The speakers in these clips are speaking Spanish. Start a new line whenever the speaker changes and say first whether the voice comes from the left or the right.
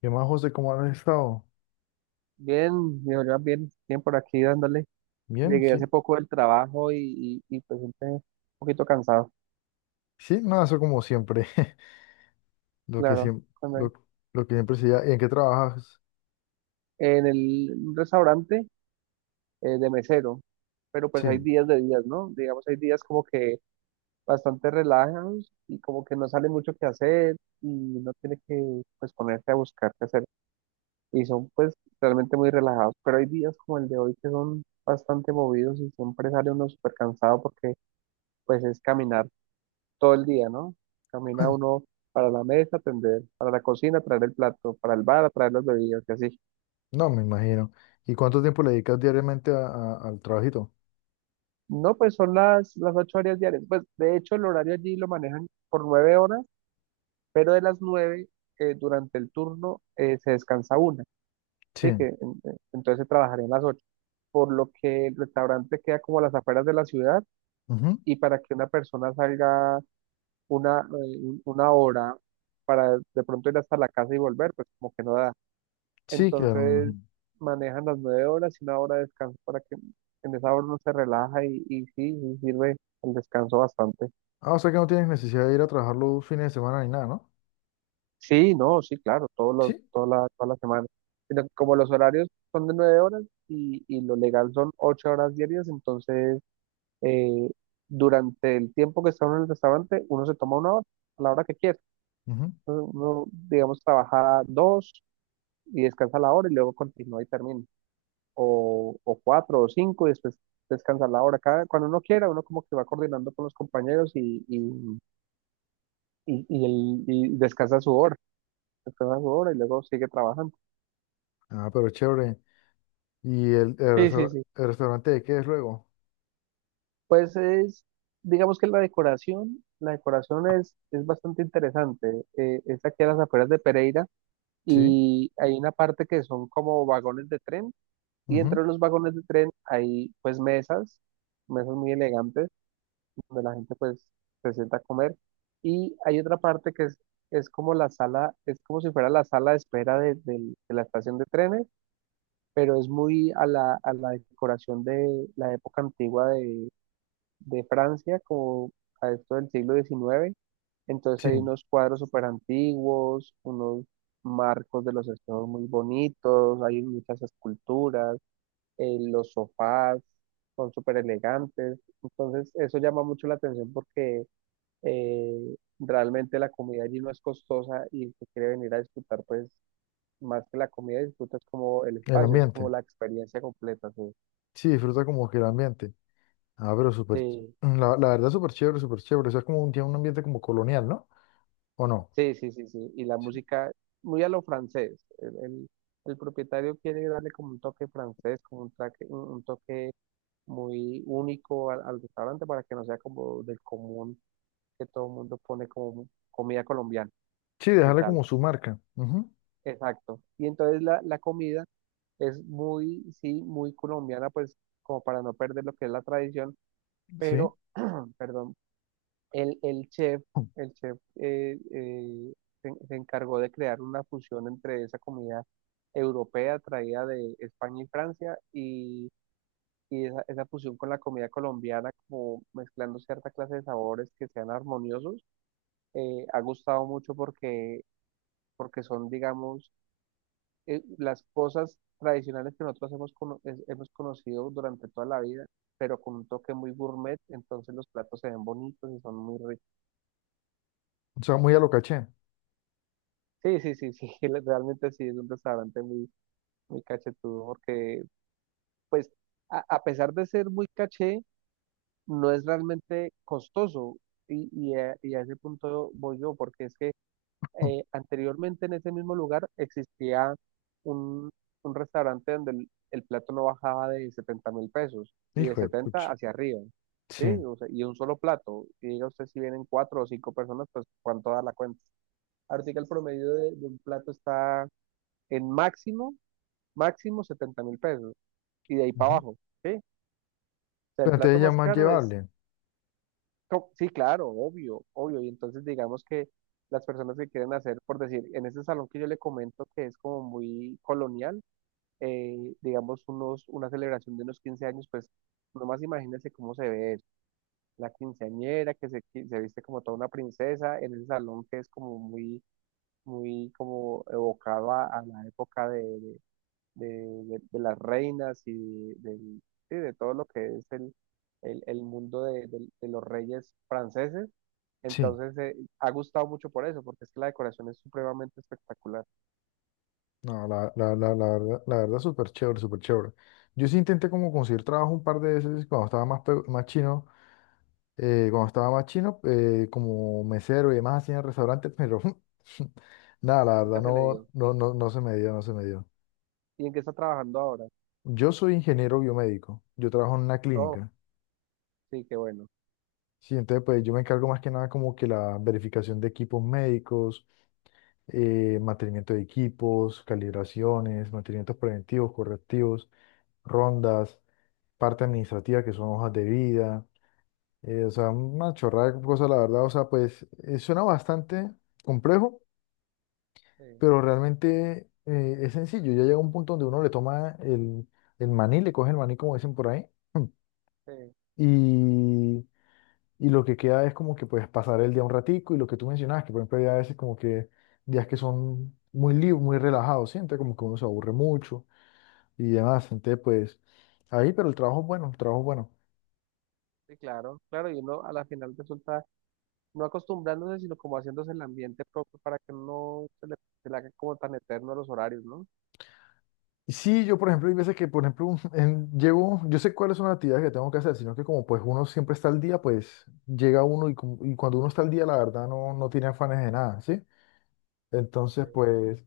left: ¿Qué más, José? ¿Cómo has estado?
right: Bien, yo ya bien, bien por aquí dándole.
left: Bien,
right: Llegué
left: sí.
right: hace poco del trabajo y pues siempre un poquito cansado,
left: Sí, nada, eso como siempre. Lo que
right: claro.
left: siempre,
right: cuando
left: lo,
right: hay-
left: lo que siempre se da. ¿Y en qué trabajas?
right: En el un restaurante de mesero, pero pues hay
left: Sí.
right: días de días, ¿no? Digamos, hay días como que bastante relajados y como que no sale mucho que hacer y no tiene que pues ponerse a buscar qué hacer. Y son pues realmente muy relajados, pero hay días como el de hoy que son bastante movidos y siempre sale uno súper cansado porque pues es caminar todo el día, ¿no? Camina uno para la mesa, atender, para la cocina, traer el plato, para el bar, traer las bebidas, y así.
left: No, me imagino. ¿Y cuánto tiempo le dedicas diariamente al trabajito?
right: No, pues son las 8 horas diarias. Pues de hecho el horario allí lo manejan por 9 horas, pero de las nueve durante el turno se descansa una, ¿sí?
left: Sí.
right: Entonces se trabajarían las ocho. Por lo que el restaurante queda como a las afueras de la ciudad
left: Ujú.
right: y para que una persona salga una hora para de pronto ir hasta la casa y volver, pues como que no da.
left: Sí, claro. Me
right: Entonces
left: imagino.
right: manejan las 9 horas y una hora de descanso para que en esa hora uno se relaja y sí, sí sirve el descanso bastante.
left: Ah, o sea que no tienes necesidad de ir a trabajar los fines de semana ni nada, ¿no?
right: Sí, no, sí, claro, todos los,
left: Sí.
right: toda la semana. Sino que como los horarios son de 9 horas y lo legal son 8 horas diarias, entonces eh, durante el tiempo que está uno en el restaurante, uno se toma una hora, a la hora que quiera.
left: Ujú.
right: Entonces, uno, digamos, trabaja dos y descansa la hora y luego continúa y termina. O, o cuatro o cinco y después descansar la hora. Cada, cuando uno quiera, uno como que va coordinando con los compañeros y, y el- y descansa su hora y luego sigue trabajando.
left: Ah, pero chévere. ¿Y el, el
right: Sí, sí,
left: restaur-
right: sí.
left: el restaurante de qué es luego?
right: Pues es, digamos que la decoración es bastante interesante. Es aquí a las afueras de Pereira
left: Sí.
right: y hay una parte que son como vagones de tren y
left: Ujú.
right: entre los vagones de tren hay pues mesas, mesas muy elegantes donde la gente pues se sienta a comer. Y hay otra parte que es como la sala, es como si fuera la sala de espera del- de la estación de trenes, pero es muy a la decoración de la época antigua de Francia, como a esto del siglo XIX. Entonces
left: Sí.
right: hay unos cuadros súper antiguos, unos marcos de los espejos muy bonitos, hay muchas esculturas, los sofás son súper elegantes. Entonces, eso llama mucho la atención porque realmente la comida allí no es costosa y el quiere venir a disfrutar, pues más que la comida disfrutas como el
left: El
right: espacio, es como
left: ambiente.
right: la experiencia completa, sí.
left: Sí, disfruta como que el ambiente. Ah, pero súper, ch-
right: Sí,
left: la verdad súper chévere, súper chévere. O sea, es como un, tiene un ambiente como colonial, ¿no? ¿O no?
right: sí, sí, sí, sí. Y la
left: Sí.
right: música muy a lo francés. El propietario quiere darle como un toque francés, como un, traque- un toque muy único al restaurante para que no sea como del común que todo el mundo pone como comida colombiana
left: Sí,
right: y
left: dejarle
right: tal.
left: como su marca. Ujú.
right: Exacto. Y entonces la comida es muy, sí, muy colombiana, pues como para no perder lo que es la tradición,
left: Sí.
right: pero, perdón, el chef,
left: O
right: el chef eh, eh, se, se encargó de crear una fusión entre esa comida europea traída de España y Francia y esa fusión con la comida colombiana, como mezclando cierta clase de sabores que sean armoniosos, ha gustado mucho porque, porque son, digamos, las cosas tradicionales que nosotros hemos, hemos conocido durante toda la vida, pero con un toque muy gourmet, entonces los platos se ven bonitos y son muy ricos.
left: sea, muy a lo caché.
right: Sí, sí, sí, sí, realmente sí es un restaurante muy, muy cachetudo, porque pues a pesar de ser muy caché, no es realmente costoso y a ese punto voy yo, porque es que anteriormente en ese mismo lugar existía un, un restaurante donde el plato no bajaba de 70.000 pesos y de
left: Hijo de pucha.
right: 70 hacia arriba, ¿sí?
left: Sí.
right: O sea, y un solo plato. Y diga usted si vienen cuatro o cinco personas, pues cuánto da la cuenta. Ahora sí que el promedio de un plato está en máximo, máximo 70.000 pesos y de ahí para
left: Ujú.
right: abajo, ¿sí? O sea, el
left: Pero
right: plato
left: entonces ya
right: más
left: más
right: caro es
left: llevable.
right: sí, claro, obvio, obvio. Y entonces digamos que las personas que quieren hacer, por decir, en ese salón que yo le comento que es como muy colonial, digamos unos, una celebración de unos 15 años, pues nomás imagínense cómo se ve eso. La quinceañera que se, se viste como toda una princesa en ese salón que es como muy, muy como evocado a la época de, de las reinas y del- sí, de todo lo que es el el mundo de, de los reyes franceses
left: Sí.
right: entonces, ha gustado mucho por eso, porque es que la decoración es supremamente espectacular.
left: No, la verdad, la verdad súper chévere, súper chévere. Yo sí intenté como conseguir trabajo un par de veces cuando estaba más, pe- más chino, cuando estaba más chino, como mesero y demás así en restaurantes, pero nada, la verdad
right: Nunca se le dio.
left: no se me dio, no se me dio.
right: ¿Y en qué está trabajando ahora?
left: Yo soy ingeniero biomédico, yo trabajo en una
right: Oh,
left: clínica,
right: sí, qué bueno.
left: ¿sí? Entonces, pues yo me encargo más que nada como que la verificación de equipos médicos, mantenimiento de equipos, calibraciones, mantenimientos preventivos, correctivos, rondas, parte administrativa que son hojas de vida, o sea, una chorrada de cosas, la verdad, o sea, pues, suena bastante complejo,
right: Sí,
left: pero realmente es sencillo, ya llega un punto donde uno le toma el maní, le coge el maní como dicen por ahí.
right: sí,
left: Y y lo que queda es como que puedes pasar el día un ratico y lo que tú mencionabas, que por ejemplo hay a veces como que días que son muy libres, muy relajados, siente como que uno se aburre mucho y demás, entonces pues ahí, pero el trabajo es bueno, el trabajo es bueno.
right: sí, claro, claro. Y uno a la final resulta no acostumbrándose, sino como haciéndose el ambiente propio para que no se le, se le haga como tan eterno los horarios, ¿no?
left: Y sí, yo por ejemplo hay veces que por ejemplo en- llego, yo sé cuáles son las actividades que tengo que hacer, sino que como pues uno siempre está al día, pues llega uno y, como- y cuando uno está al día la verdad no, no tiene afanes de nada, ¿sí? Entonces
right: Sí.
left: pues...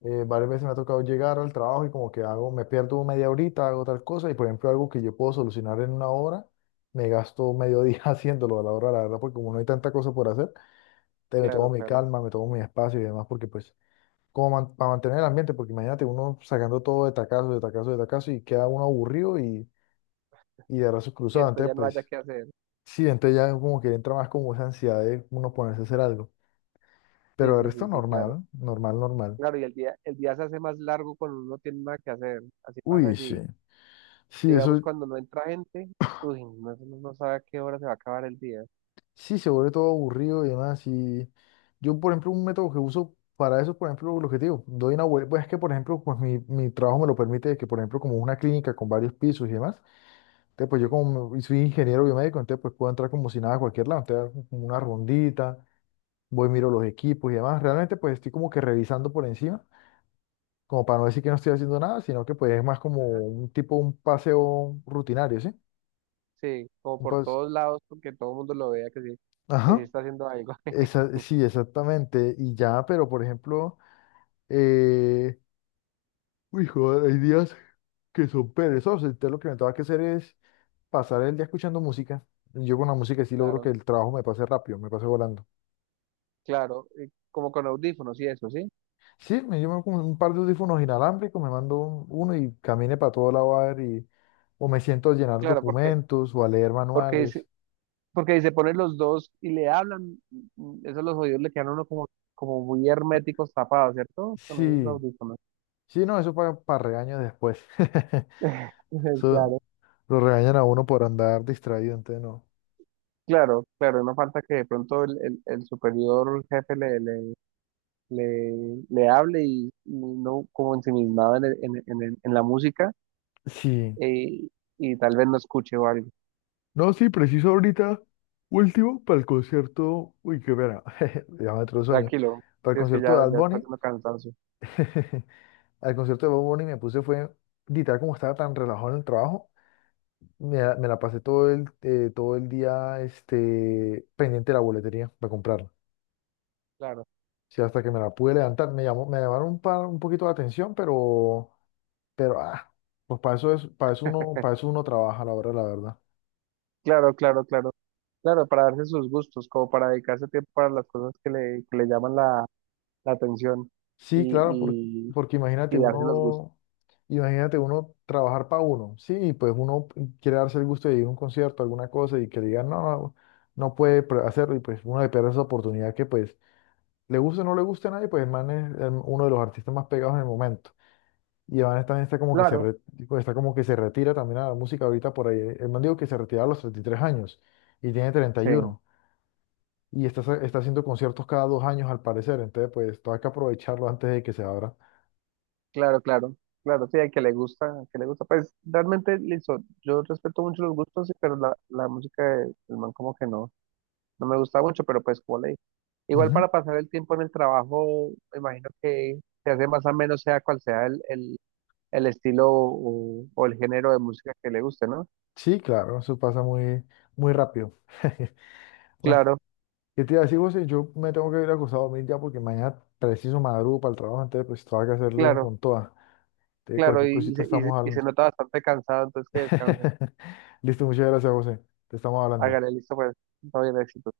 left: varias veces me ha tocado llegar al trabajo y como que hago, me pierdo media horita, hago tal cosa y por ejemplo algo que yo puedo solucionar en una hora, me gasto medio día haciéndolo a la hora, la verdad, porque como no hay tanta cosa por hacer, te me tomo
right: Claro,
left: mi
right: claro.
left: calma, me tomo mi espacio y demás, porque pues como man- para mantener el ambiente, porque imagínate uno sacando todo de tacazo, de tacazo, de tacazo y queda uno aburrido y de brazos
right: Y
left: cruzados,
right: después
left: entonces
right: ya no haya
left: pues
right: que hacer.
left: sí, entonces ya como que entra más como esa ansiedad de uno ponerse a hacer algo,
right: Sí,
left: pero el
right: sí,
left: resto
right: sí, sí, claro.
left: normal, normal, normal.
right: Claro, y el día se hace más largo cuando uno no tiene nada que hacer. Así pasa
left: Uy, sí.
right: allí.
left: Sí,
right: Digamos,
left: eso.
right: cuando no entra gente, uy, no, no sabe a qué hora se va a acabar el día.
left: Sí, se vuelve todo aburrido y demás. Y yo, por ejemplo, un método que uso para eso, por ejemplo, lo que te digo, doy una vuelta, pues es que, por ejemplo, pues mi trabajo me lo permite, que, por ejemplo, como una clínica con varios pisos y demás, entonces, pues yo
right: Sí,
left: como me- soy ingeniero biomédico, entonces, pues puedo entrar como si nada a cualquier lado, entonces, hago como una rondita, voy, miro los equipos y demás. Realmente, pues estoy como que revisando por encima, como para no decir que no estoy haciendo nada, sino que, pues, es más como
right: ajá.
left: un tipo, un paseo rutinario, ¿sí?
right: Sí, como
left: Un
right: por
left: paseo.
right: todos lados, porque todo el mundo lo vea que sí
left: Ajá.
right: está haciendo algo.
left: Esa- sí, exactamente. Y ya, pero por ejemplo... Eh, uy, joder, hay días que son perezosos. Entonces lo que me tengo que hacer es pasar el día escuchando música. Yo con la música sí logro que
right: Claro,
left: el trabajo me pase rápido, me pase volando.
right: claro, y como con audífonos y eso, ¿sí?
left: Sí, me llevo con un par de audífonos inalámbricos, me mando un- uno y camine para todo lado a ver y, o me siento a llenar
right: Claro, porque,
left: documentos o a leer
right: porque,
left: manuales.
right: porque si se ponen los dos y le hablan, esos los oídos le quedan a uno como, como muy herméticos tapados, ¿cierto? Con esos
left: Sí,
right: audífonos.
left: sí, no, eso para regaño después. Eso
right: Claro,
left: lo regañan a uno por andar distraído, entonces no.
right: claro, claro, no falta que de pronto el superior jefe le, le, le hable y no como ensimismado en, en la música
left: Sí.
right: eh, y tal vez no escuche o algo.
left: No, sí, preciso ahorita, último, para el concierto, uy, qué pena, ya me entró el sueño,
right: Tranquilo,
left: para el
right: si es que
left: concierto de
right: ya,
left: Bad
right: ya está
left: Bunny,
right: haciendo cansancio.
left: al concierto de Bad Bunny me puse fue, literal, como estaba tan relajado en el trabajo, me la pasé todo el día este, pendiente de la boletería para comprarla,
right: Claro,
left: sí, hasta que me la pude levantar, me llamaron un, par, un poquito la atención, pero, pero, ah, pues para eso es, para eso uno trabaja, la hora la verdad.
right: claro, claro, claro. Claro, para darse sus gustos, como para dedicarse tiempo para las cosas que le llaman la, la atención
left: Sí, claro, por-
right: y,
left: porque
right: y darse los gustos.
left: imagínate uno trabajar para uno, sí, y pues uno quiere darse el gusto de ir a un concierto, alguna cosa, y que le digan, no puede pre- hacerlo, y pues uno le pierde esa oportunidad que pues le guste o no le guste a nadie, pues el man es el- uno de los artistas más pegados en el momento. Y el man también está como que se,
right: Claro,
left: re- está como que se retira también a la música ahorita por ahí. El man dijo que se retira a los 33 años y tiene
right: sí,
left: 31. Y uno. Y está, está haciendo conciertos cada dos años al parecer, entonces pues todo hay que aprovecharlo antes de que se abra.
right: claro, claro. Claro, sí, al que le gusta, al que le gusta. Pues realmente, listo, yo respeto mucho los gustos, sí, pero la música del man como que no. No me gusta mucho, pero pues como le dije. Igual para pasar el tiempo en el trabajo, me imagino que se hace más o menos sea cual sea el estilo o el género de música que le guste, ¿no?
left: Sí, claro, eso pasa muy, muy rápido. Bueno,
right: Claro,
left: yo te iba a decir, José, yo me tengo que ir acostado a dormir ya porque mañana preciso madrugo para el trabajo, entonces pues tengo que hacerle
right: claro,
left: con toda. Entonces,
right: claro,
left: cualquier cosita estamos
right: y se
left: hablando.
right: nota bastante cansado, entonces que descanse.
left: Listo, muchas gracias, José. Te estamos hablando.
right: Hágale, listo, pues, todo bien, éxito.